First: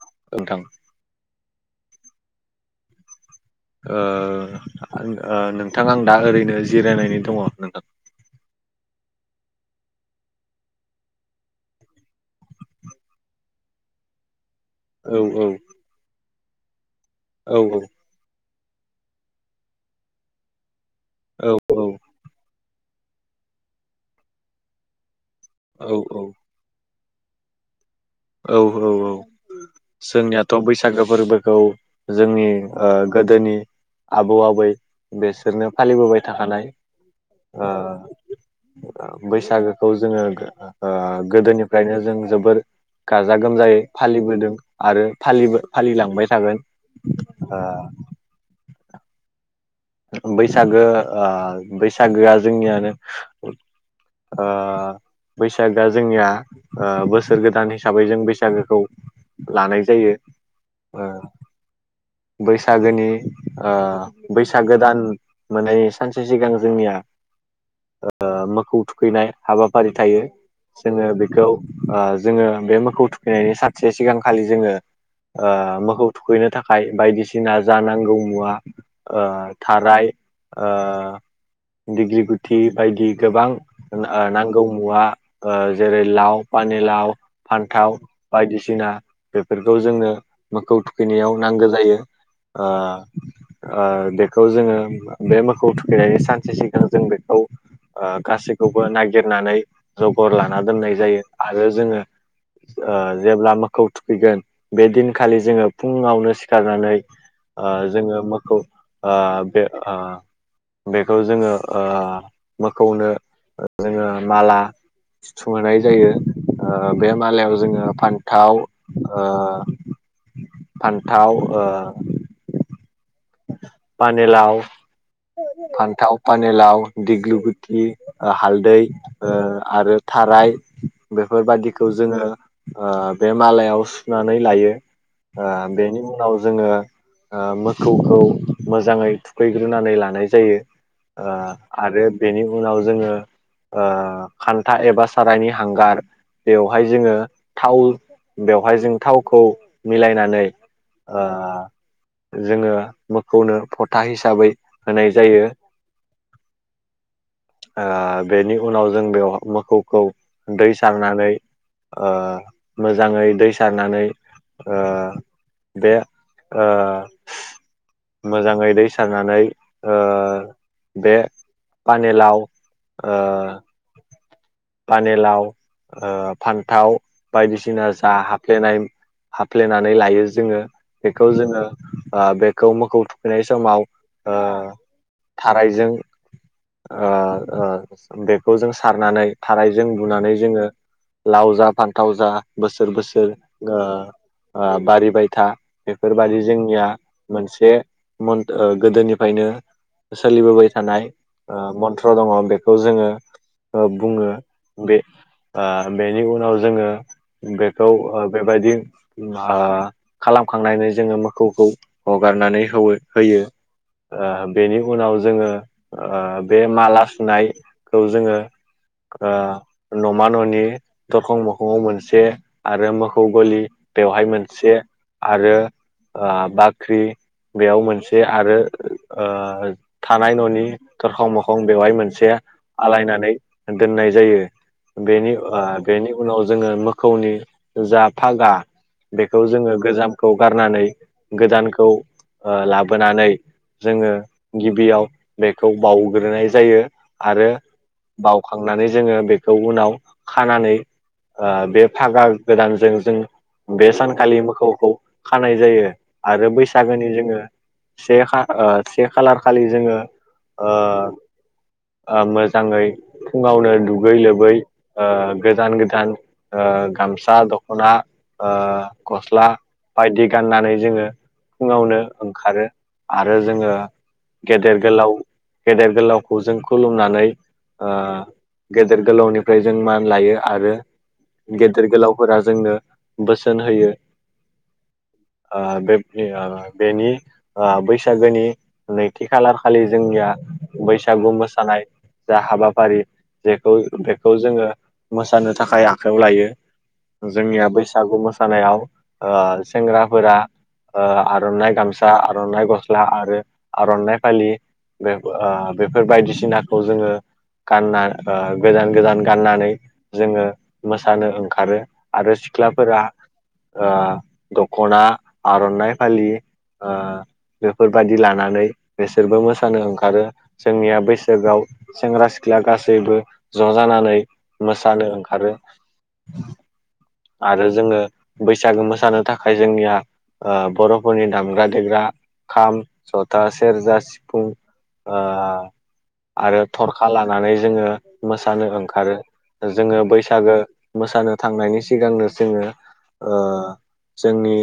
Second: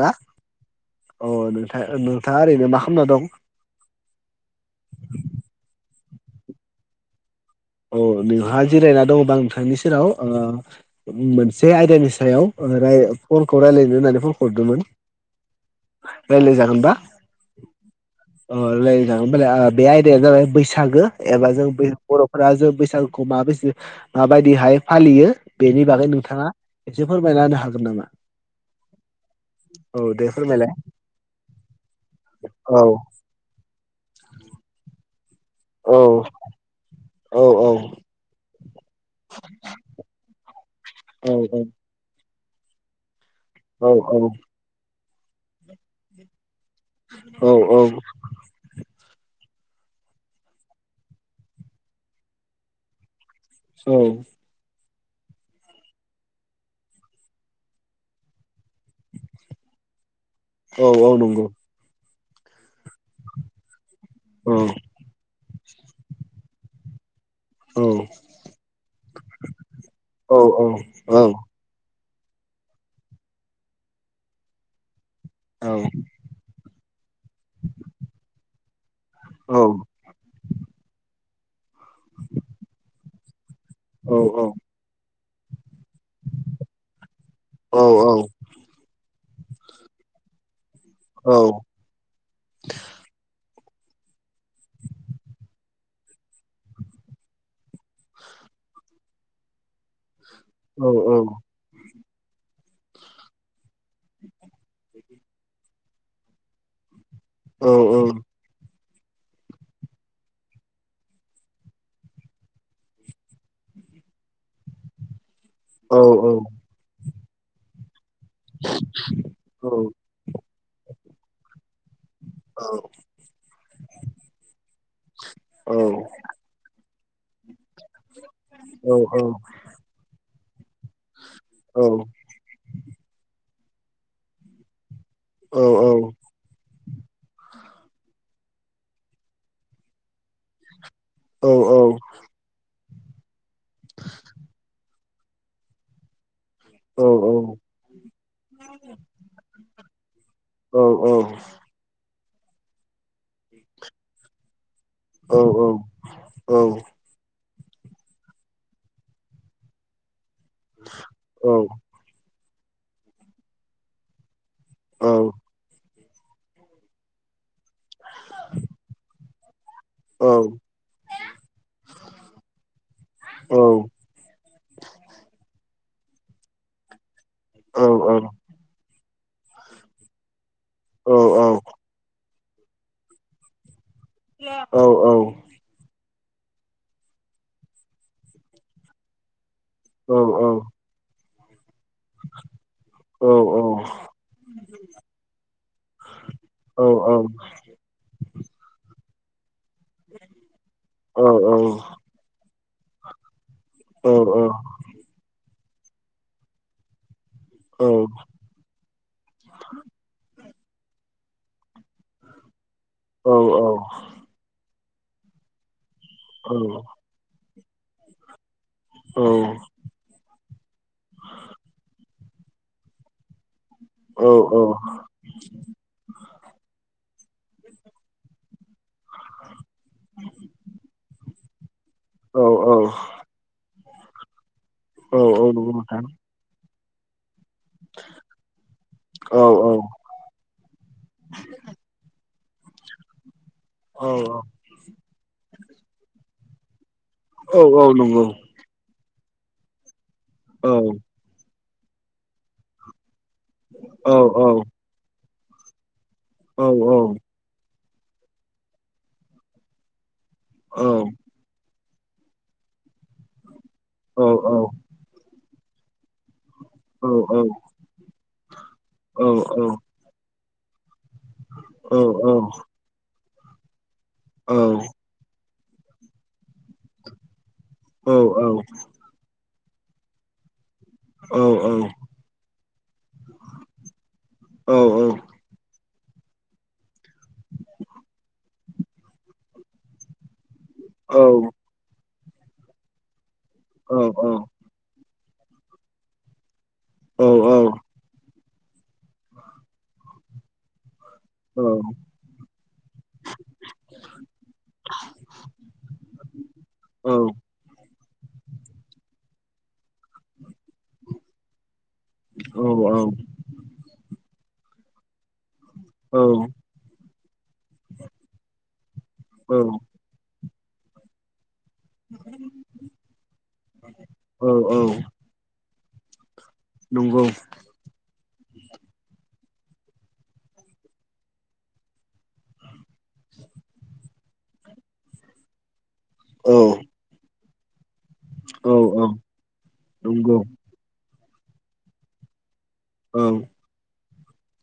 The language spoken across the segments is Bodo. ना नोंथां अ नोंथ नोंथाङा ओरैनो मा खालामना दं? ओ नोंथां आं दा ओरैनो जिरायनानै दङ। नोंथां औ नोंथाङा हाय जिरायनानै दं बा नोंथांनि सेराव ओ मोनसे आयदानि सायाव फनखौ रायलायनो होननानै फन हरदोंमोन औ रायज्लाय जागोनबा? औ औ अ रायलाय जागोन होनबालाय ओ बे आयदाया जाबाय बैसागो एबा औ जों बर' दा जों बैसागुखौ माब माबायदिहाय फालियो बेनि औ बागै नोंथाङा एसे फोरमायनाानो हागोन नामा? औ औ औ औ दे जोंनियाथ' फोरमायलाय बैसागो फोरबोखौ जोंनि औ ओ गोदोनि आबौ आबै बेसोरनो औ फालिबोबाय थाखानाय औ ओ औ बैसागोखौ जोङो औ गोदोनिफ्रायनो जों जोबोर गाजा गोमजायै औ फालिबोदों आरो फालिबो फालिलांबाय थागोन। औ औ ओ बैसागो ओ बैसागोआ जोंनियानो औ अ बैसागआ जोंनिया ओ बोसोर गोदान हिसाबै जों बैसागो लानाय जायो औ ओ औ नंगौ बैसागोनि ओ औ फिसा गोदान माने सानसे सिगां जोंनिया औ ओ मोखौ थुखैनाय हाबाफारि थायो जोङो बेखौ ओ जोङो बे मोखौ थुखैनायनि सासे सिगांखालि जोङो ओ मोखौ थुखैनो थाखाय बायदिसिना जानांगौ मुवा ओ थाराय ओ दिग्लि लिथि बायदि गोबां ओ नांगौ मुवा ओ जेरै लाव पानि लाव फान्थाव बायदिसिना बेफोरखौ जोंनो मोखौ थुखैनायाव नांगौ जायो ओ ओ बेखौ जोङो बे मोसौ थुखैनायनि सानसे सिगां जों बेखौ ओ गासैखौबो नागिरनानै जबर लाना दोननाय जायो आरो जोङो ओ जेब्ला मोखौ थुखैगोन बे दिनखालि जोङो फुङावनो सिखारनानै ओ जोङो मोखौ ओ बे ओ बेखौ जोङो ओ मोखौनो जोङो माला सुंहोनाय जायो ओ बे मालायाव जोङो पानि फान्थाव ओ फान्थाव ओ पानियालाव फान्थाव पानलाव दिग्लुगुथि ओ हालदै ओ आरो थाराय बेफोरबादिखौ जोङो ओ बे मालायाव सुनानै लायो। ओ बेनि उनाव जोङो ओ मोखौखौ मोजाङै थुखैग्रोनानै लानाय जायो आरो ओ बेनि उनाव जोङो ओ खान्था एबा सारायनि हांगार बेवहाय जोङो थाव बेवहाय जों थावखौ मिलायनानै ओ जोङो मोखौनो फथा हिसाबै होनाय जायो। ओ बेनि उनाव जों बेयाव मोखौखौ दै सारनानै ओ मोजाङै दै सारनानै ओ बे ओ मोजाङै दै सारनानै ओ बे पानेलाव ओ पानिलाव ओ फान्थाव बायदिसिना जा हाफ्लेनाय हाफ्लेनानै लायो जोङो बेखौ जोङो ओ बेखौ मोखौ थुखैनाय समाव ओ औ औ थारायजों ओ बेखौ जों सारनानै थारायजों बुनानै जोङो लाव जा फान्थाव जा बोसोर बोसोर ओ ओ बारिबाय था बेफोरबादि जोंनिया मोनसे मोन ओ गोदोनिफ्रायनो सोलिबोबाय थानाय ओ मन्थ्र दङ बेखौ जोङो ओ बुङो। बे बेनि उनाव जोङो बेखौ बेबायदि ओ खालाम खांनानै जोङो मोखौखौ हगारनानै होयो ओ बेनि उनाव जोङो ओ बे माला सुनायखौ जोङो ओ न'मा न'नि दरखं मोखङाव मोनसे आरो मोखौ गलि बेवहाय मोनसे आरो ओ बाख्रि बेयाव मोनसे आरो थानाय न'नि दरखं मोखां बेवहाय मोनसे आलायनानै दोननाय जायो। बेनि ओ बेनि उनाव जोङो मोखौनि जा फागा औ बेखौ जोङो गोजामखौ गारनानै गोदानखौ ओ लाबोनानै औ जोङो गिबियाव बेखौ बावग्रोनाय जायो। आरो औ औ नंगौ। बावखांनानै जोङो बेखौ उनाव औ खानानै ओ बे फागा गोदानजों जों बे औ सानखालि औ मोखौखौ खानाय जायो आरो औ बैसागोनि जोङो से खा ओ से खालार खालि जोङो ओ औ ओ मोजाङै फुङावनो दुगै औ औ लोबै ओ गोजान गोदान ओ औ गामसा दख'ना ओ गस्ला बायदि गाननानै जोङो फुङावनो ओंखारो आरो जोङो गेदेर गोलाव गेदेर गोलावखौ जों खुलुमनानै ओ गेदेर गोलावनि फ्राय जों मा लायो आरो गेदेर गोलावफोरा जोंनो बोसोन होयो। औ आ बे बे ओ बेनि ओ बैसागोनि नैथि खालार खालि जोंनिया बैसागु मोसानाय जा हाबाफारि जेखौ बेखौ जोङो मोसानो थाखाय आखायाव लायो। औ औ जोंनिया बैसागु मोस सानायाव ओ सेंग्राफोरा ओ आर'नाइ औ गामसा, आर'नाइ गस्ला आरो आर'नाइ फालि बे ओ बेफोर बायदिसिनाखौ जोङो आ ओ गोजान गोजान गाननानै जोङो मोसानो ओंखारो आरो सिख्लाफोरा ओ दख खना आर'नाइ फालि ओ बेफोरबायाददि लानानै बेसोरबो मोसानो ओंखारो। जोंनिया बैसागआव सेंग्रा सि ख्ला गासैबो ज' जानानै मोसानो ओंखारो। नंगौ आरो जोङो बैसागो मोसानो थाखाय जोंनिया ओ बर'फोरनि दामग्रा देग्रा खाम, जथा, सेरजा, सिफुं आ औ आरो थरखा लानानै जोङो मोसानो औ औ ओंखारो। जोङो नंगौ बैसागो मोसानो थांनायनि सिगांनो जोङो औ ओ जोंनि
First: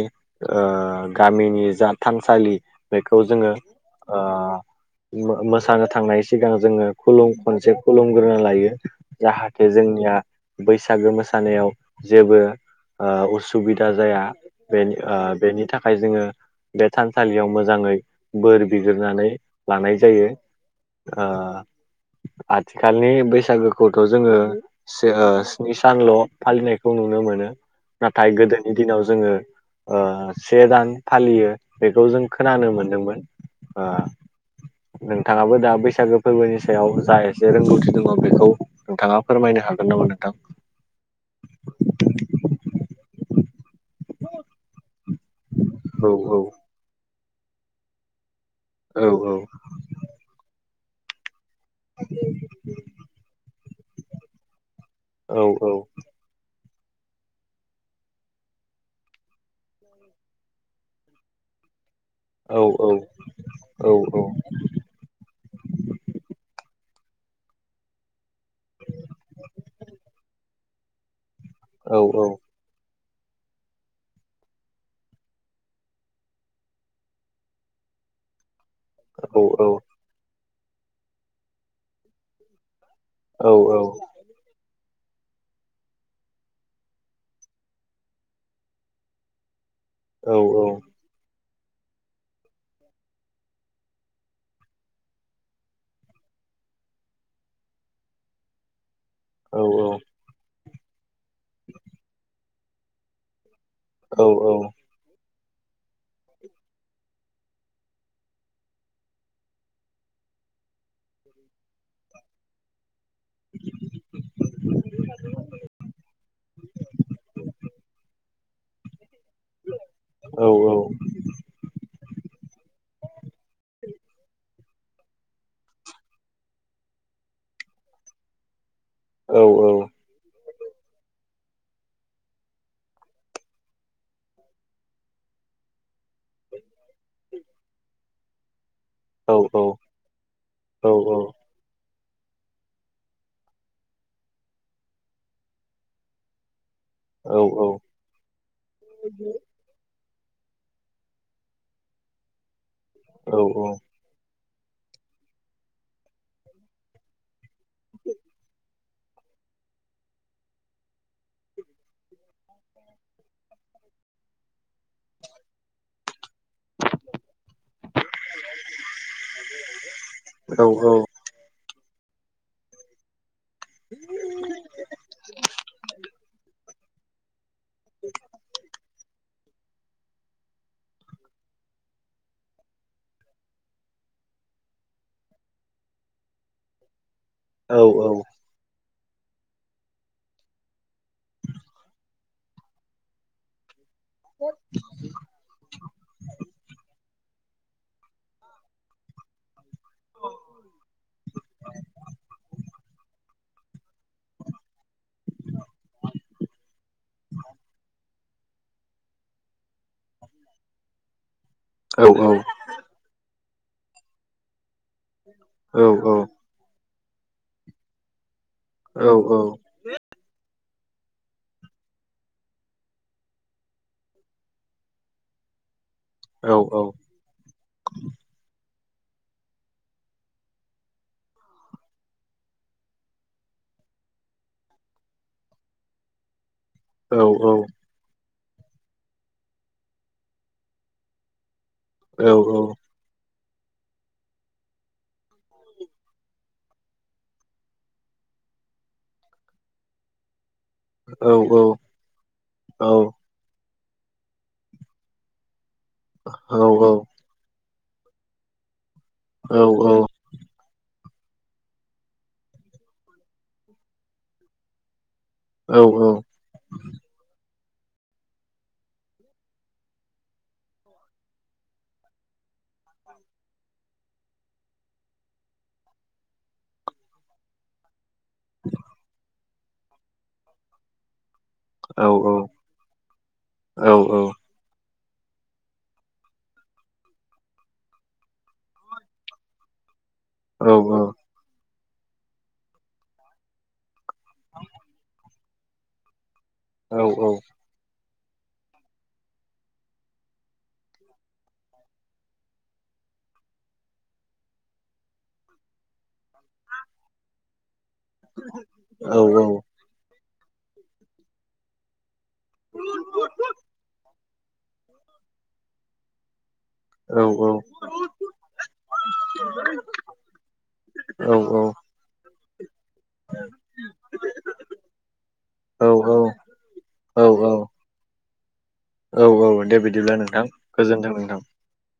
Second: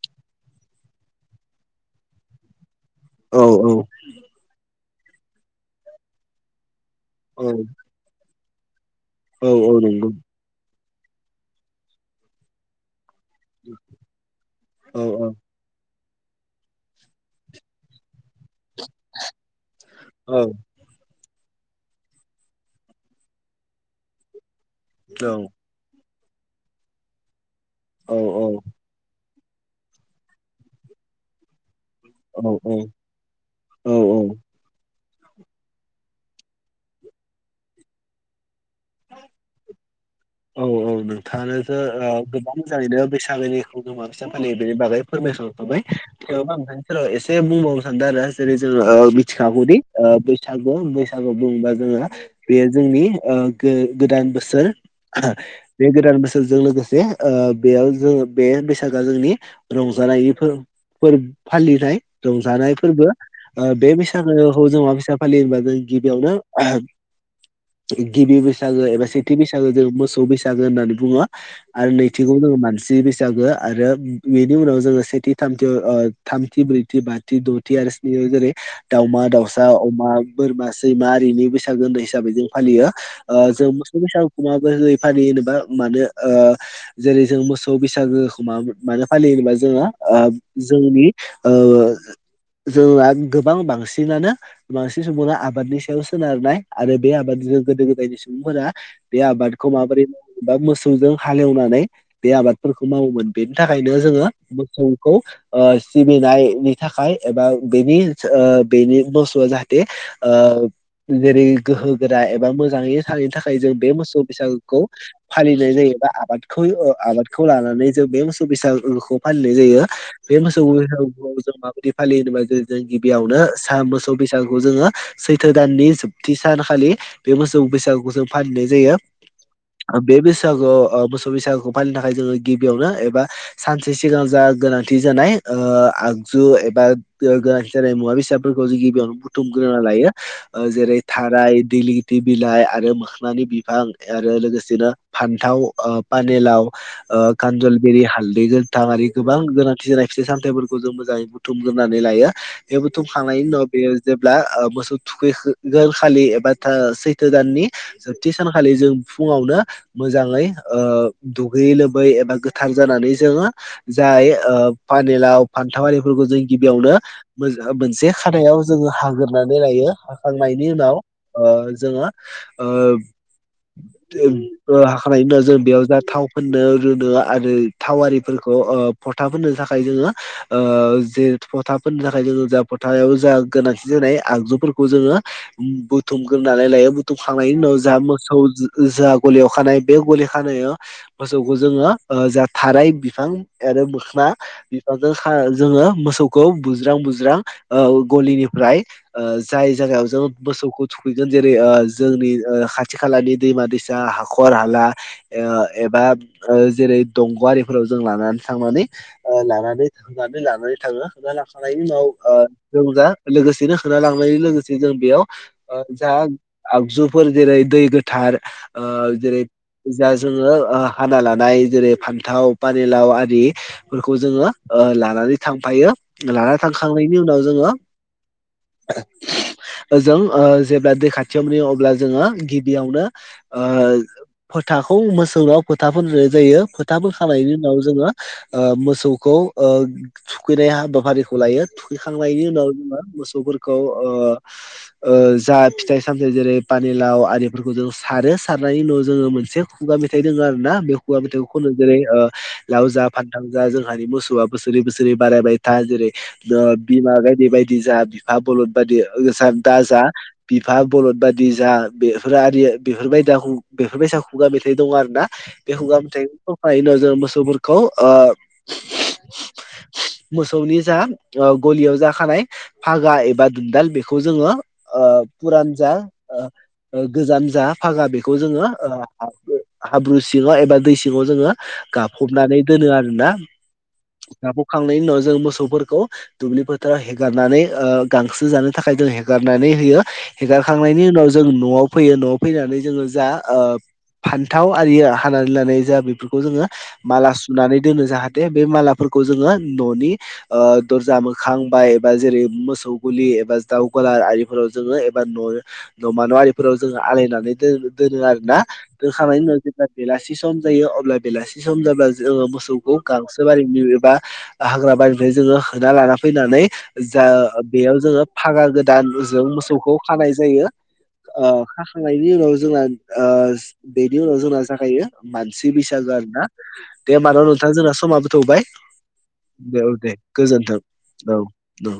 ओ गामिनि जा थानसालि बेखौ औ औ नंगौ औ जोङो औ ओ मो-मोसानो थांनाय सिगां जोङो खुलुम खनसे खुलुमग्रोना लायो जाहाथे जोंनिया बैसागो मोसानायाव जेबो ओ उसुबिदा जाया बेनि ओ बेनि था खाय जोङो बे थानसालियाव मोजाङै बोर बिगोरनानै लानाय औ जायो। ओ आथिखालनि बैसागोखौथ' जोङो सो ओ स्नि सानल' फालिनायखौ नुनो मोनो नाथाय गोदोनि दिनाव जोङो ओ से दान फालियो। बेखौ जों औ खोनानो मोनदोंमोन। ओ औ औ नोंथाङाबो दा बैसागो फोरबोनि सायाव जा एसे रोंगौथि दङ बेखौ नोंथाङा फोरमायनो हागोन नामा नों औ औ नोंथाङानोथो ओ गोबां मोजाङैनो बैसागोनि [unintelligible] माबैसा फालियो बेनि बागै फोरमाय खांखाबाय थेवबाबो आं नोंथांनि सोराव एसे बुंबावनो सानदों आरो। जेरै जोङो ओ मिथिखागौदि ओ बैसागु बैसागु बुंबा जोङो बेयो जोंनि ओ गो-गोदान बोसोर बे गोदान बोसोरजों लोगोस से ओ बेयाव जों बे बैसागोआ जोंनि रंजानायनि फोर फोर फालिनाय रंजानाय फोरबो ओ बे बैसागोखौ जों माबैसा फालियो होनबा जों गिबियावनो गिबि बैसागो एबा सेथि बैसागो जों मोसौ बैसागो होननानै बुङो। आरो नैथिखौ जोङो मानसि बै सागो आरो बेनि उनाव जोङो सेथि थामथि ओ थामथि ब्रैथि बाथि द'थि आरो स्नि- जेरै दावमा दाउसा अमा बोरमा सैमा आरिनि बैसागो होननाय हिसाबै जों फालियो। ओ जों मोसौ बैसागोखौ माबोरै फालियो होनोबा मानो ओ जेरै जों मोसौ बैसागोखौ मा मानो फालियो होनोबा जोङो ओ जोंनि ओ जोंहा गोबां बांसिनानो बांसिन समावनो आबादनि सायाव सोनारनाय आरो बे आबाद गोदो गोदायनि सुबुंफोरा बे आबाद खौ माबोरै मावो बा मोसौजों हालेवनानै बे आबादफोरखौ मावोमोन बेनि थाखायनो जोङो मोसौखौ ओ सिबिनायनि थाखाय एबा बेनि ओ बेनि मोसौआ जाहाथे ओ जेरै गोहोगोरा एबा मोजाङै थानायनि थाखाय जों बे मोसौ बैसागोखौ फालिनाय जायो बा आबादखौ ओ आबादखौ लानानै जों बे मोसौ बैसागोखौ फालिनाय जायो बे मोसौ बैसागुआव जों माबायदि फालियो होनोबा जेरै जों गिबियावनो साहा मोसौ बैसागुखौ जोङो सैथो दाननि जोबथि सानखालि बे मोसौ बैसागुखौ जों फालिनाय जायो। औ औ बैसागु ओ मोसौ बैसागुखौ फालिनो थाखाय जोङो गिबियावनो एबा सानसे सिगां जा गोनांथि जानाय ओ आगजु एबा ओ गोनांथि जानाय मुवा बेसादफोर- खौ जों गिबियावनो बुथुमग्रोना लायो ओ जेरै थाराय दैलि- ति बिलाइ आरो मोखोननि बिफां आरो लोगोसेनो फान्थाव ओ पानेलाव ओ कान्जलबेरि हालदै गोथां आरि गोबां गोनांथि जानाय फिथाइ सामथायाइफोरखौ जों मोजाङै बुथुमग्रोनानै लायो बे बुथुमखांनायनि उनाव बेयो जेब्ला ओ मोसौ थुखैगोन खालि एबा सैथो दाननि जोबथि सान- खालि जों फुङावनो मोजाङै ओ दुगैयै लोबै एबा गोथार जानानै जोङो ओ जाय ओ पानेलाव फान्थाव आरिफोरखौ जों गिबियावनो मोनसे खादायाव जोङो हाग्रोनानै लायो हाखांनायनि उनाव ओ जोङो हाखनायनि उनाव जों बेयाव जा थाव फोननो रोनो आरो थावारिफोरखौ ओ फथाफोरनो थाखाय जोङो ओ जे फथाफोरनो थाखाय जोङो जा फथाव जा गोनांथि जायो आगजुफोरखौ जोङो बुथुमग्रोनानै लायो बुथुमखांनायनि उनाव जा मोसौ जा गलियाव खानाय बे गलि खानायाव मोसौखौ जोङो ओ जा थाराय बिफां आरो मोखोना बिफांजों जोङो मोसौखौ बुज्रां बुज्रां ओ गलिनिफ्राय जाय जायगायाव जोङो मोसौखौ थुखैगोन जेरै जोंनि खा खाथि खालानि दैमा दैसा हाखर हाला ओ ओ एबा ओ जेरै दंग'आरिफोराव जों लानानै थांनानै ओ लानानै थांनानै लानानै थाङो खांनि उनाव ओ जों जा लोगोसेनो खा लांनायनि लोगोसे जों बेयाव जा आगजुफोर जेरै दै गोथार आ जेरै जा जोङो ओ हाना लानाय जेरै फान्थाव पानिलाव आदिफोरखौ जोङो ओ लानानै थांफायो। लाना थांखांनायनि उनाव जोङो ओ जों ओ जेब्ला दै खाथियाव नुयो अब्ला जोङो बिदियावनो ओ फोथाखौ मोसौनायाव फोथा फोननाय जायो। फोथा फोनखांनायनि उनाव जोङो ओ मोसौखौ ओ थुखैनाय हाबाफारिखौ लायो। थुैखांनायनि उनाव जोङो मोसौफोरखौ खौ ओ ओ जा फिथाइ सामथ जेरै पानिलाव आरि बेफोरखौ जों सारो सारनायनि उनाव जोङो मोनसे खुगा मेथाइ दङ आरो। ना बे खुगा मेथाइखौ खनो जेरै ओ लाव जा फानथां जा जों जोंानि मोसौआ बोसोरै बोसोरै बारायबाय था जेरै बिमा गायदि बायदि जा बिफा बल बादि दा जा बिफा बरद बादि जा बे बेफोर आर बेफोरबाय दा बेफोरबायसा खुगा मेथाइ दं आरो ना। बे हुगा मेथाइफायनो जों मोसौफोरखौ ओ मोसौनि जा गलियाव जाखानाय फागा एबा दुनदाल बेखौ जोङो आ पुरानजा ओ गोजान जा फागा बेखौ जोङो हाब्रु सिङाव एबा दै सिङाव जोङो गाबफबनानै दोनो आरोना औ औ [unintelligible] नायनि उनाव जों मोसोफोरखौ दुब्लि फोथाराव हारनानै ओ गांसो जानो थाखाय हेगार होयो औ हेगारखांनायनि उनाव जों न'आव फैयो न'आव फैनानै जोङो जा ओ फान्थाव आरि ओ खानानै लानाय जा बेफोरखौ जोङो औ माला सुनानै दोनो जाहाथे दे बे मालाफोरखौ जोङो न'नि ओ दर्जा मोखांबाय बा जेरै मोसौ गुलि एबा दावगला आरिफोराव जोङो एबा न' नमान न' आरि फोराव जोङो आलायनानैोन दोनो आरोना औ औ दोनखांनायनि उनाव जेब्ला बेलासि बेसि सम जायो अब्ला बेलासि सम जाब्ला जोङो मोसौखौ गांसो बारिनि एबा हाग्रा बारिनिफ्राय जोङो होना लाना फैनानै औ जा बेयाव जोङो फागा गोदानजों मोसौखौ खानाय जायो। औ अ खाखांनायनि उनाव जोंना बेनि उनाव जोंना जाखायो मानसि बैसागो आर ना दे औ मानाव नोंथां जोंना समा थौबाय औ औ औ दे बिदिब्ला नोंथां गोजोन्थों गोजोनथों नोंथां औ औ